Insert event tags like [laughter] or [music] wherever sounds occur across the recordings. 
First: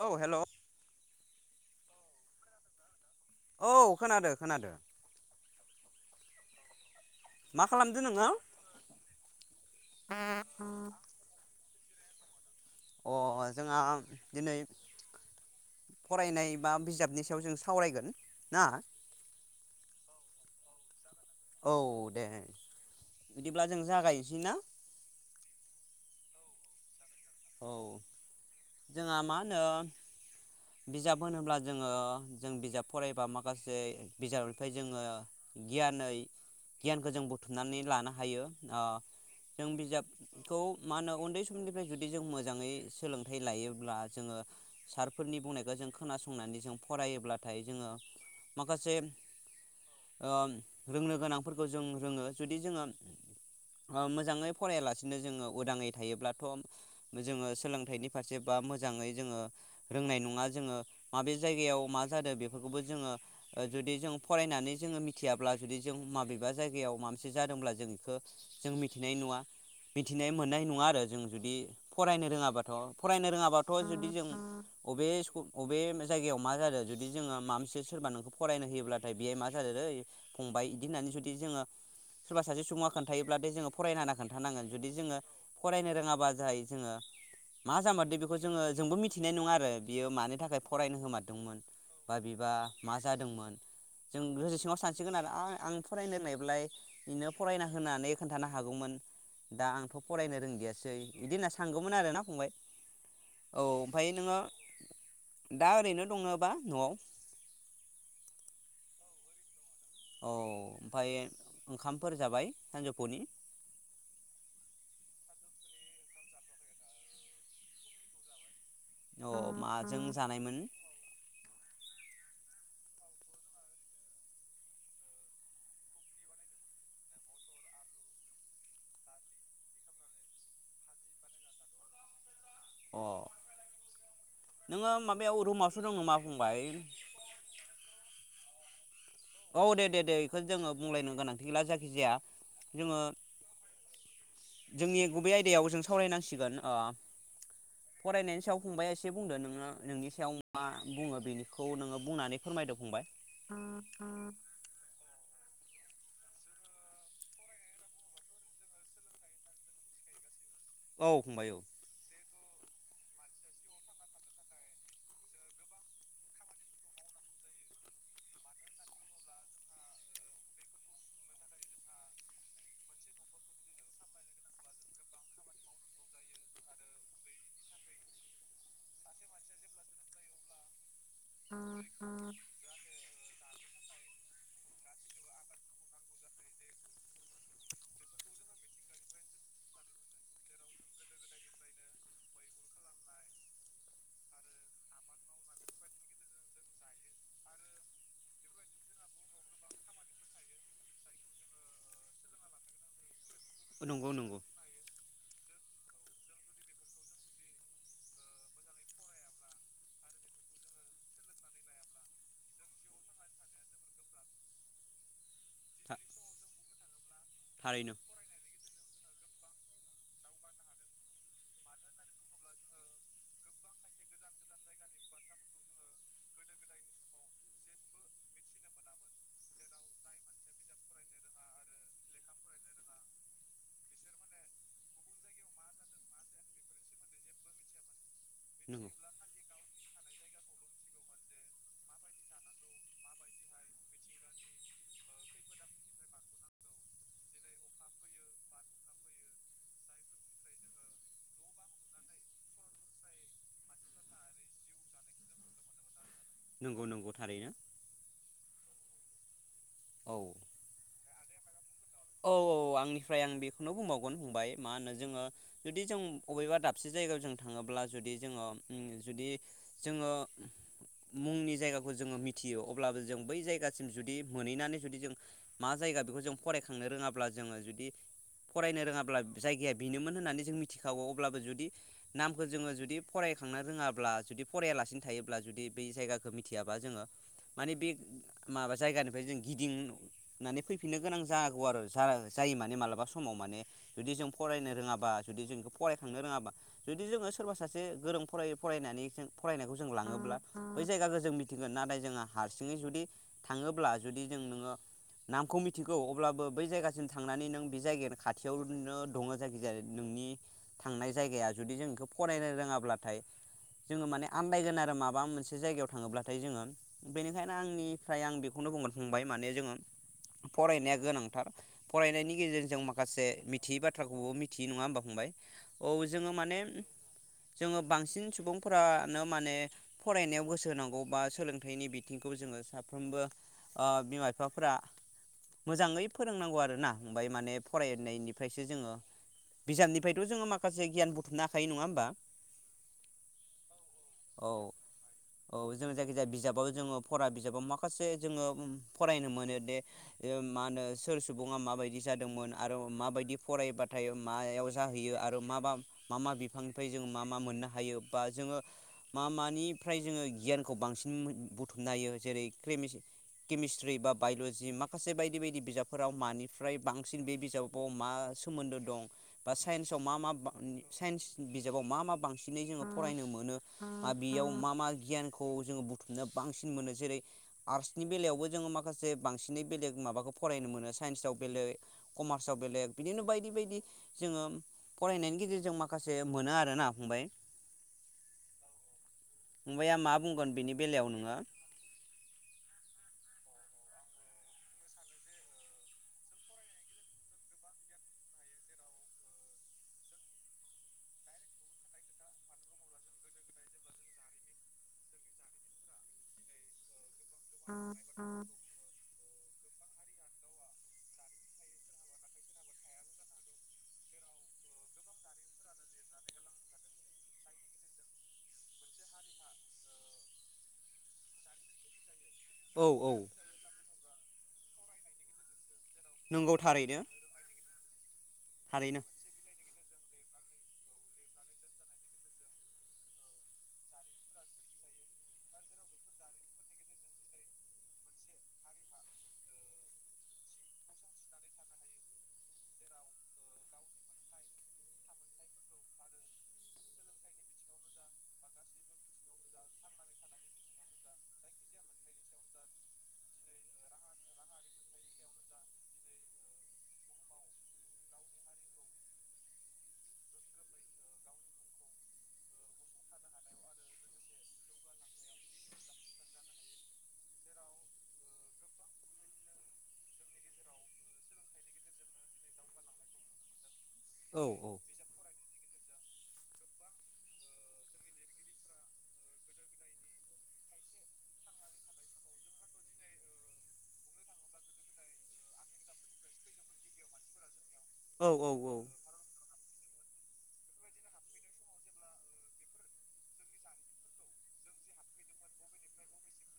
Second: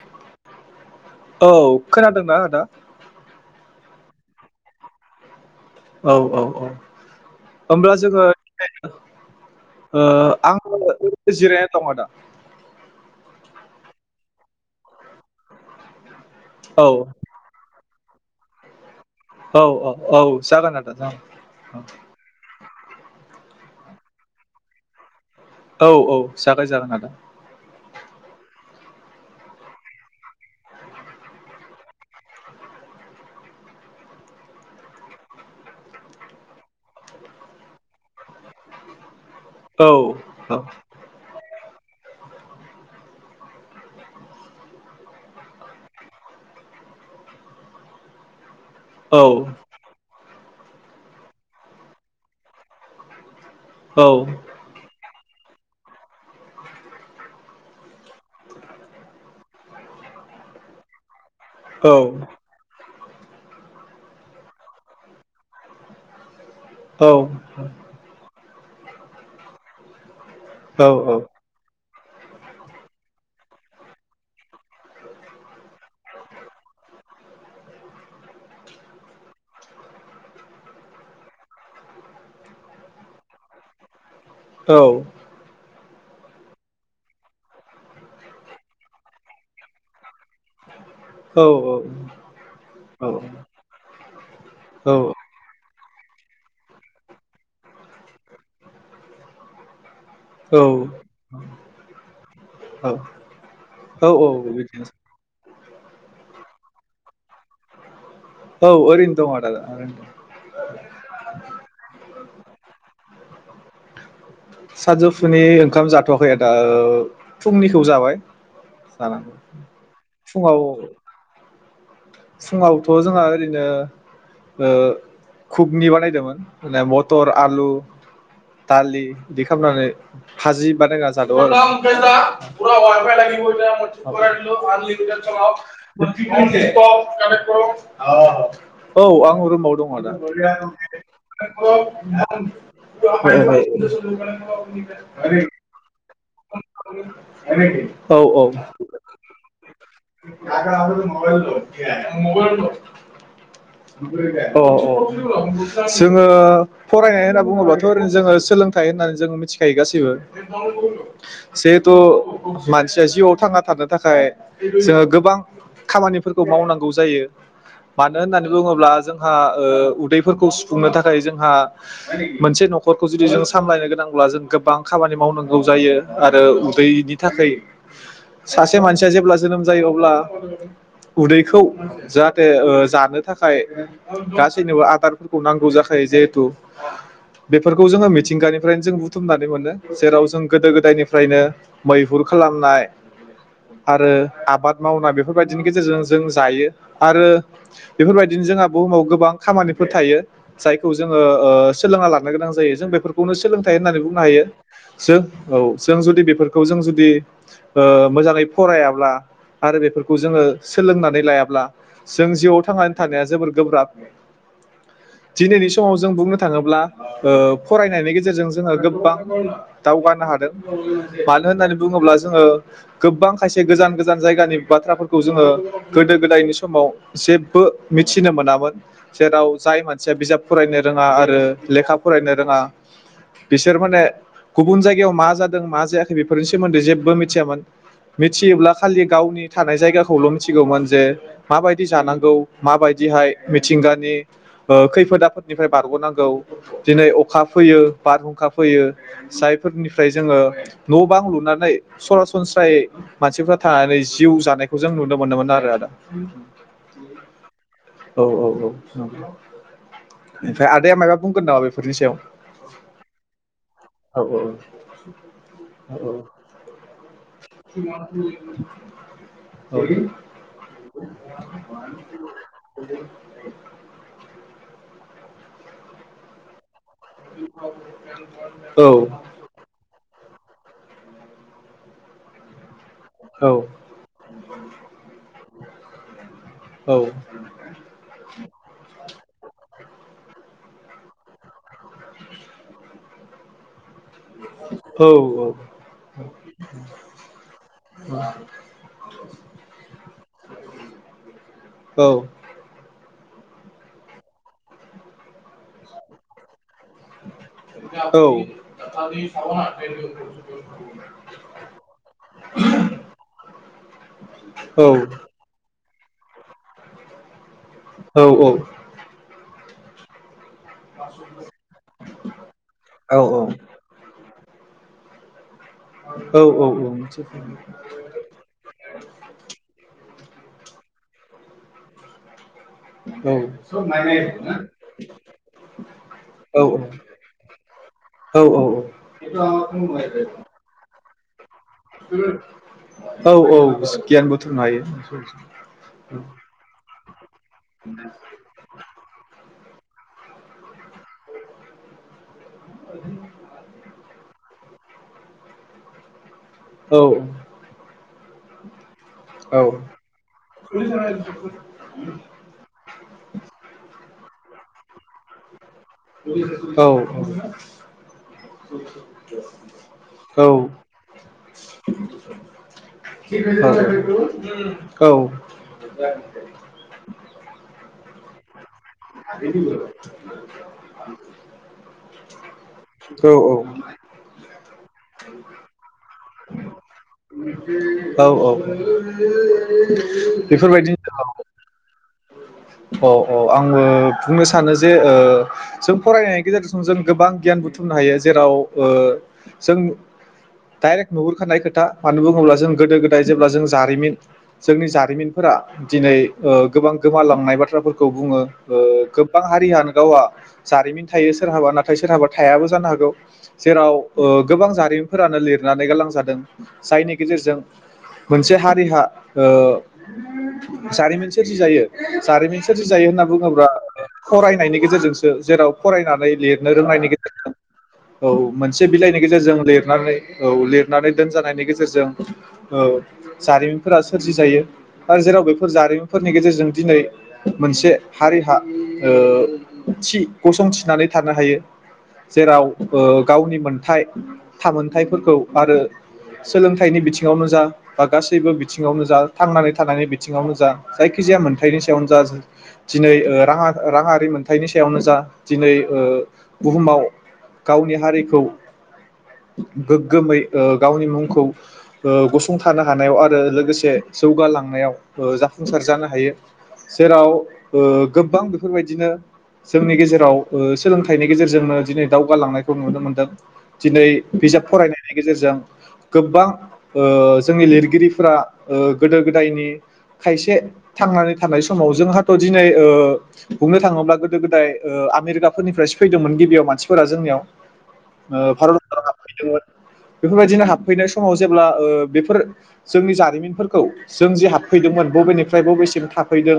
औ हेल' औ खोनादोंना आदा? औ खोनादो खोनादो। औ औ औ मा होमब्ला खालामदो जोङो नोङो [unintelligible] ओ आंङो [unintelligible] जिरायना दङ दा अ जोंहा दिनै फरायनाय बा औ बिजाबनि सायाव जों सावरायगोन। ना औ औ औ जागोन आदा जागोन। औ दे। बिदिब्ला जों जागायनोसै ना? औ औ जागाय जागोन आदा। औ जोंहा मा होनो बिजाब होनोब्ला जोङो जों बिजाब फरायबा माखासे बिजाबनिफ्राय जोङो गियानैै गियानखौ जों बुथुमनानै लानो हायो आ जों औ औ बिजाबखौ मा होनो उन्दै निफ्राय जुदि जों मोजाङै सोलों है लायोब्ला जोङो सारफोरनि बुंनायखौ जों खोनासंनानै जों फरायोब्लाथाय जोङो माखासे औ औ आ रोंनो गोनांफोरखौ जों रोङो जुदि जोङो ओ मोजाङै फरायालासे नो जोङो उदाङै थायोब्लाथ' जोङों सोंथाइनि फारसे बा मोजाङै जोङो रोंनाय नङा जोङो माबे जायगायाव मा जादो बेफोरखौबो जोङो जुदि जों फरायनानै जोङो मिथियाब्ला जुदि जों माबेबा जायगायाव माबा मोनसे जादोंब्ला जों बेखौ जों मिथिनाय नङा मि थिनाय मोननाय नङा आरो जों जुदि फरायनो रोङाबाथ' फरायनो रोङाबाथ' जुदि जों अबे स्कु अबे जायगायाव मा जादो जुदि जोङो माबा मोनसे सोरबा नोंखौ फरायनो होयोब्लाथाय बेयो मा जादो दै फंबाय इदि होननानै जुदि जोङो सोरबा सासे सुबुङा खोन्थायोब्ला बे जोङो फरायनो हाना खोन्थानांगोन जुदि जोङो फरायनो रो ङाबा जायो जोङो मा जामारदो बेखौ जोङो जोंबो मिथिनाय नङा आरो बियो मानो थाखाय फरायनो होमारदोंमोन औ औ बा बिबा मा जादोंमोन जों गोसो सिङाव सानसिगोन आरो आ आं फरायनो रोंनायब्लाय बिनो फरायना होनानै खोन्थानो हागौमोन दा आंथ' फरायनो रोंदियासै बिदि होनना सानगौमोन आरो ना फंबाय। औ ओमफ्राय औ औ नोङो औ बिबायदिनो सान दा ओरैनो दङोबा न'आव। औ ओरैनो दङ [unintelligible] औ ओमफाय ओंखामफोर जाबाय सानजौफुनि? सानजौफुनि ओंखाम जाथ'आखैदा फुंनिखौ जाबाय। अ [unintelligible] माजों जानायमोन फुङाव फुङावथ' जोंहा ओरैनो ओ खुगनि बानायदोंमोन माने मटर आलु दालि बिदि खालामनानै भाजि बानायना जादोंमोन आरो [unintelligible] अ नोङो माबायाव [unintelligible] रुमावसो दं नामा फंबाय [unintelligible] औ आं औ रुमाव दे दङ दे आदा दे बेखौ जोङो बुंलायनो गोनांथि गैला जायखिजाया जोङो जोंनि गुबै आयदायाव जों सावरायनांसिगोन ओ [unintelligible] औ फरायनायनि औ सायाव फंबाया एसे बुंदो नोङो खौ [unintelligible] नोङो बुंनानै फोरमायदो फंबाय। [unintelligible] अ अ जोङो फरायनाय होनना बुङोबाथ' ओरैनो जोङो सोलोंथाइ होननानै जोंङो मिथिखायो गासैबो। औ फंबाय औ [unintelligible] जेहेथु मानसिया जिउआव थांना थानो थाखाय जो गोबां खामानि खौ मावनांगौ जायो मानो होननानै बुङोब्ला जोंहा उदैफोरखौ सुफुंनो थाखाय जोंहा मोनसे न'खरखौ जुदि जों सामलायनो गोनांब्ला जों गोबां खामानि मावनांगौ जायो आरो उदैनि थाखै सासे मानसिया जेब्ला जोनोम जायो अब्ला उदैखौ जाहाथे ओ जानो थाखाय गासैनोबो आदारफोरखौ नांगौ जाखायो जहेथु बेफोरखौ जोङो मिथिंगानिफ्रायनो जों बुथुमनानै मोनो जेराव जों गोदो गोदायनिफ्रायनो मैहुर खालामनाय आरो आबाद मावनाय बेफोरबाय दिनि गेजेरजों जों जायो आरो बेफोरबायदिनो जोंहा बुहुमाव गोबां खामानिफोर थायो जायखौ जोङो ओ सोलोंना लानो गोनां जायो जों बे बेखौनो सोलोंथाइ होननानै नंगौ बुंनो नंगौ हायो। जों औ जों जुदि बेफोरखौ जों जुदि ओ मोजाङै फरायाब्ला आरो बेफोर खौ जोङो सोलोंनानै लायाब्ला जों जिउआव थांनानै थानाया जोबोर गोब्राब। दिनैनि समाव जों बुंनो थाङोब्ला ओ थारैनो फरायनायनि गेजेरजों जोङो गो गोबां दावगानो हादों मानो होननानै बुङोब्ला जोङो गोबां खायसे गोजान गोजान जायगानि बाथ्राफोरखौ जोङो गोदो गोदायनि समाव जेब्बो मिथिनो मोनामोन जेराव जाय मानसिया बिजाब फरायनो रोङा आरो लेखा फरायनो रोङा बिसोर माने गुबुन जायगायाव मा जादों मा जायाखै बेफोरनि सोमोन्दै जेबो मिथियामोन। मिथियोब्ला नंगौ खालि गावनि थानाय जायगाखौल' मिथिगौमोन जे माबायदि जानांगौ माबायदिहाय मिथिंगानि खैफोद आफोदनिफ्राय बारग'नांगौ दिनै अखा फैयो बारहुंखा फैयो जायफोरनिफ्राय जोङो न' बां लुनानै सरासनस्रायै मानसिफ्रा थानानै जिउ जानायखौ जों नुनो मोनोमोन आरो आदा [inaudible] नंगौ नंगौ थारैनो औ औ औ [unintelligible] औ [unintelligible] फ्राय आदाया मा बुंगोन ना औ औ आंनिफ्राय आं बेखौनो बुंबावगोन फंबाय मा होनो जोङो जुदि जों अबेबा दाबसे जायगायाव जों थाङोब्ला जुदि जोङो उम जुदि औ जोङो मुंनि जायगाखौ जोङो मिथियो अब्लाबो जों बै जायगासिम जुदि मोनहैनानै जुदि [unintelligible] मा जायगा बेखौ जों फरा थांनो रोङाब्ला जोङो जुदि फरायनो औ रोङाब्ला जायगाया बिनोमोन होननानै जों मिथिखागौ अब्लाबो जुदि नामखौ जोङो जुदि औ फरायखांनो रोङाब्ला जुदि फरायलासिनो थायो ब्ला जुदि बै जायगा खो मिथियाबा जोङो माने बे माबा जायगानिफ्राय जों गिदिं नानै फैफिननो गोनां जा गौ आरो जा-जायो माने मालाबा समाव माने जुदि जों फरायनो औ रोङाबा जुदि जोंखौ फरायखांनो रोङाबा जुदि जोङो सोरबा सासे गोरों फरायै फरायनानै फरायनायखौ जों लाङोब्ला। बै जायगाखौ जों मिथि गोन नाथाय औ जोङो हारसिङै जुदि थाङोब्ला जुदि जों नोङो नामखौ मिथिगौ अब्लाबो बै जायगानि जों थांनानै नों बे औ औ जाय खाथियावनो दङ जायखि जाया नोंनि थांनाय जायगाया जुदि जों बेखौ फरायनो रोङाब्लाथाय जोङो माने आन्दायगोन आरो माबा मोनसे जायगायाव। थाङोब्लाथाय जोङो बेनिखायनो आंनिफ्राय आं बेखौनो बुंगोन फंबाय माने जोङो फरानाय गोनांथार फरायनायनि गेजेरजों औ माखासे मिथियै बाथ्राखौबो मिथि थि नङा होमबा फंबाय। औ जोङो औ माने औ मोनसे जोङो बांसिन सुबुंफोरानो माने फरायनायाव गोसो होनांगौ बा सोलोंथाइनि बिथिंखौ जोङो साफ्रोमबो औ स ओ म बिमा बिफाफोरा मोजाङै फोरोंनांगौ आरोना ओमफ्राय माने फरायनायनिफ्रायसो जोङो बिजाबनिफ्रायथ' जोङो माखासे गियान बुथुमना थायो नङा होमबा औ औ गियान औ बुथुमनो हायो -औ- जोङो जायखिजाया बिजाबाव जोङो फरा बिजाबाव माखासे जोङो फरायनो मोनो दे ए माहोनो सोर सुबुङा माबायदि जादोंमोन? आरो माबायदि फरायबाथाय मायाव जाहैयो आरो मा बा मा मा बिफो। बिफांनिफ्राय औ जोङो मा मा मोननो हायो। बा जोङो मा औ मानिफ्राय जोङो गियानखौ औ बांसिन बुथुमनो हायो जेरै क्रिमिस केमिस्ट्रि बा बाय'ल'जि मा माखासे बायदि बायदि बिजाबफोराव औ मानिफ्राय औ बांसिन बे बिजाबाव मा सोमोन्दो दं बा साइन्सआव मा मा साइन्स बिजाबाव मा मा बांसिनै जोङो फरायनो मोनो बा बेयाव मा मा गियानखौ जोङो बुथुमनो बांसिन मोनो जेरै- आर्टस नि बेलायावबो जोङो माख माखासे बांसिन। बि बेलेग माबाखौ फरायनो मोनो साइन्सआव बेलेग कमार्सआव बेलेग बिदिनो बायदि बायदि जोङो। फरायनायनि गेजेरजों माखासे मोनो आरोना। फंबाय औ -औ फंबाया मा बुंगोन बेनि बे-फोरबायदिनो बेलायाव नोङो औ -अ-अ आङो बुंनो सानो जे ओ जों फरायनायनि गेजेरजों जों गोबां गियान बुथुमनो हायो जेराव ओ जों डाइरेक्ट नुहुरखानाय खोथा मानो बुङोब्ला जों गोदो गोदाय जेब्ला जों जारिमिन जोंनि जारिमिनफोरा दिनै ओ गोबां गोमालांनाय बाथ्राफोरखौ बुङो ओ गोबां हारियानो गावआ जारिमिन थायो सोरहाबा नाथाय सोरहाबा थायाबो जानो हागौ जेराव ओ गोबां जारिमिनफोरानो लिरनानै गालां जादों। जायनि गेजेरजों मोनसे हारिहा ओ जारिमिन सोरजि जायो। जारिमिन सोर जि औ जायो औ होनना बुङोब्ला। फरायनायनि गेजेरजोंसो जेराव फरायनानै नंगौ लिरनो थारैनो रोंनायनि गेजेरजों औ मोनसे थारैनो बिलाइनि गेजेरजों लिरनानै औ लिरनानै दोन जानायनि गेजेरजों जारिमिनफोरा सोरजि जायो आरो जेराव बेफोर जारिमिनफोरनि गेजेरजों दिनै मोनसे हारिहा ओ थि गसं थिनानै थानो हायो जेराव ओ गावनि मोनथाइ थामोनथाइफोरखौ आरो सोलोंथाइनि बिथिङावनो जा बा गासैबो बिथिङावनो जा थांनानै थानायनि बिथिङावनो जा जायखिजाया मोनथाइनि सायावनो जा दिनै राङा राङारि मोनथायाइनि सायावनो जा दिनै ओ बुहुमाव गावनि हारिखौ गोग्गोमै गावनि मुंखौ ओ गसंथानो हानायाव आरो लोगोसे जौगालांनायाव ओ जाफुंसार जानो हायो जेराव ओ गोबां बेफोरबायदिनो जोंनि गेजेराव ओ सोलोंथाइनि गेजेरजोंनो दिनै दावगालांनायखौ नुनो मोनदों दिनै औ बिजाब औ फरायनायनि गेजेरजों गोबां ओ जोंनि लिरगिरिफोरा ओ गोदो गोदायनि खायसे थांनानै थानाय समाव जोंहाथ' दिनै ओ बुंनो थाङोब्ला गोदो गोदाय ओ आमेरिकाफोरनिफ्रायसो फैदोंमोन गिबियाव मानसिफोरा जोंनियाव औ औ ओ भारत [unintelligible] बेफोरबादि बिदिनो हाबफैनाय समाव जेब्ला ओ बेफोर जोंनि जारिमिनफोरखौ जों जि हाबफैदोंमोन बबेनिफ्राय बबेसिम थाफैदों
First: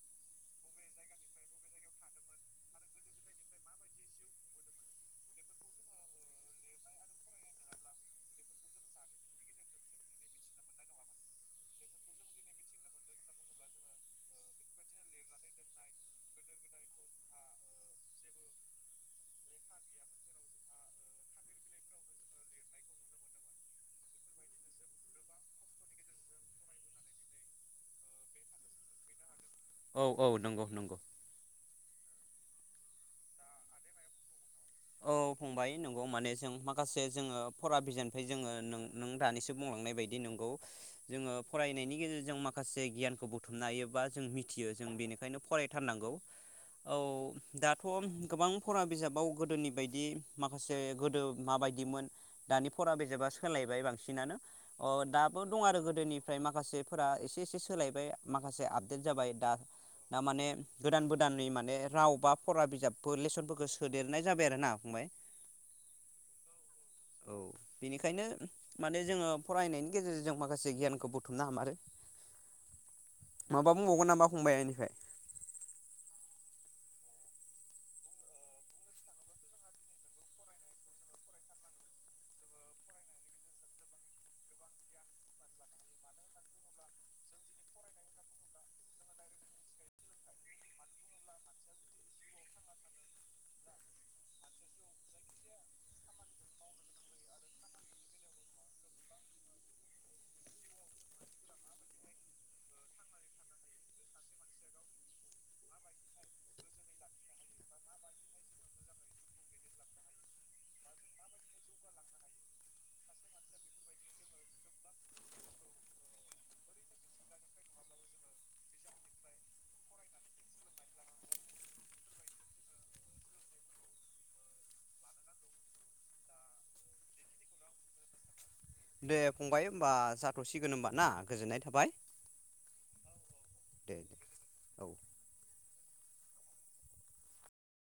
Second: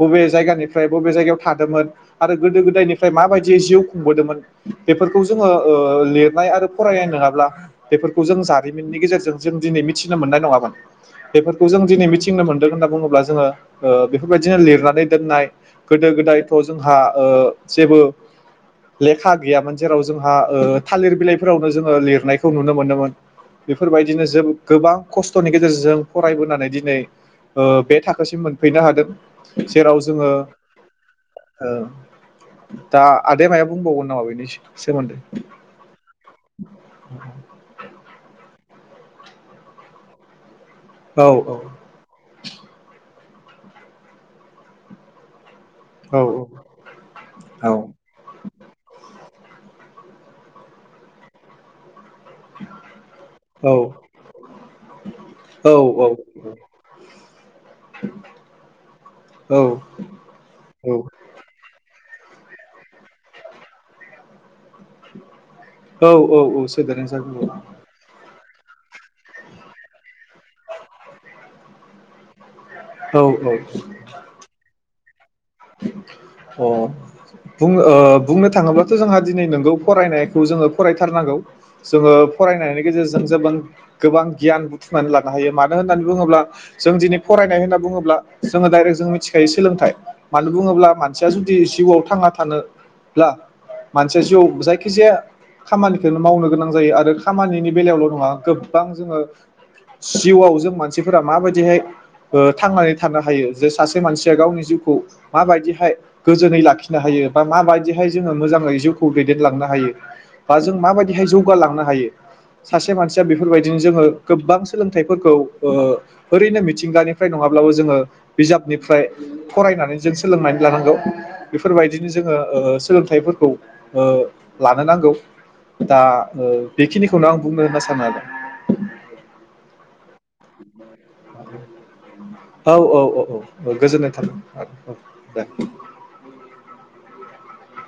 बबे जायगानिफ्राय बबे जायगायाव थादोंमोन आरो गोदो गोदायनिफ्राय माबायदि जिउ खुंबोदोंमोन बेफोरखौ जोङो ओ लिरनाय आरो फरायनाय नङाब्ला बेफोरखौ जों जारिमिननि गेजेरजों जों दिनै मिथिनो मोननाय नङामोन बेफोरखौ जों दिनै मिथिनो मोनदों होनना बुङोब्ला जोङो ओ बेफोरबायदिनो लिरनानै दोननाय गोदो गोदायथ' जोंहा ओ जेबो लेखा गैयामोन जेराव जोंहा ओ थालिर बिलाइफोरावनो जोङो लिरनाय खौ नुनो मोनोमोन बेफोरबायदिनो जों गोबां खस्थ'नि गेजेरजों जों फरायबोनानै दिनै ओ बे थाखोसिम मोनफैनो हादों जेराव औ औ जोङो नंगौ नंगौ दा आदाया मायबा बुंबावगोन नामा बेनि औ सोमोन्दै फंबाय नंगौ माने जों माखासे जोङो फरा बिजाननिफ्राय जोङो नों दानिसो बुंलांनाय बायदि नंगौ औ जोङो फरायनायनि गेजेरजों माखासे गियानखौ बुथुम बुथुमनो हायो बा जों मिथियो जों बेनिखायनो फराय थारनांगौ औ औ दाथ' गोबां फरा बिजाबाव गोदोनि बेबायदि माखासे गोदो माबायदिमोन दानि फरा बिजाबा सोलायबाय बांसिनानो अ दाबो दं औ आरो गोदोनिफ्राय माखासेफोरा एसे एसे सोलायबाय माखासे आपडेट जाबाय दा दा माने औ गोदान गोदाननि माने राव फरा बिजाबफोर लेसनफोरखौ सोदेरनाय जाबाय बेनोना फंबाय औ औ औ सोदेरनाय औ जाबाय बेनिखायनो माने जोङो फरायनायनि गेजेरजों जों माखासे गियानखौ बुथुमनो हामारो औ माबा बुंबावगोन नामा फंबाय एनिफ्राय अ बुंनो थाङोब्लाथ' जोंहा दिनै नोंगौ फरायनायखौ जोङो फरायथारनांगौ जोङो फरायनायनि गेजेरजों जेबां गोबां गियान बुथुमनानै लानो हायो मानो होननानै बुङोब्ला जों दिनै फरायनाय होनना बुङोब्ला जोङो डाइरेक्ट जों मिथिखायो सोलोंथाइ मानो बुङोब्ला मानसिया जुदि जिउआव थांना थाब्ला मानसिया जिउआव जायखिजाया खामानिखौनो मावनो गोनां जायो आरो खामानिनि बेलायावल' नङा गोबां जोङो जिउआव जों मानसिफोरा माबायदिहाय ओ थांनानै थानो हायो जे सासे मानसिया गावनि जिउखौ माबायदिहाय गोजोनै लाखिनो हायो बा माबायदिहाय जोङो मोजाङै जिउखौ दैदेनलांनो हायो बा जों माबायदिहाय जौगालांनो हायो सासे मानसिया बेफोरबायदिनो जोङो गोबां सोलोंथाइफोरखौ ओरैनो मिथिंगानिफ्राय नङाब्लाबो जोङो बिजाबनिफ्राय फरायनानै जों सोलोंनानै लानांगौ बेफोरबायदिनो जोङो ओ सोलोंथाइफोरखौ ओ लानो नांगौ दा बेखिनिखौनो आं बुंनो होनना सानो आरो दे फंबाय होमबा जाथ'सिगोन होमबा ना गोजोननाय थाबाय औ औ दे औ दे गोजोननाय औ थाबाय आदा दे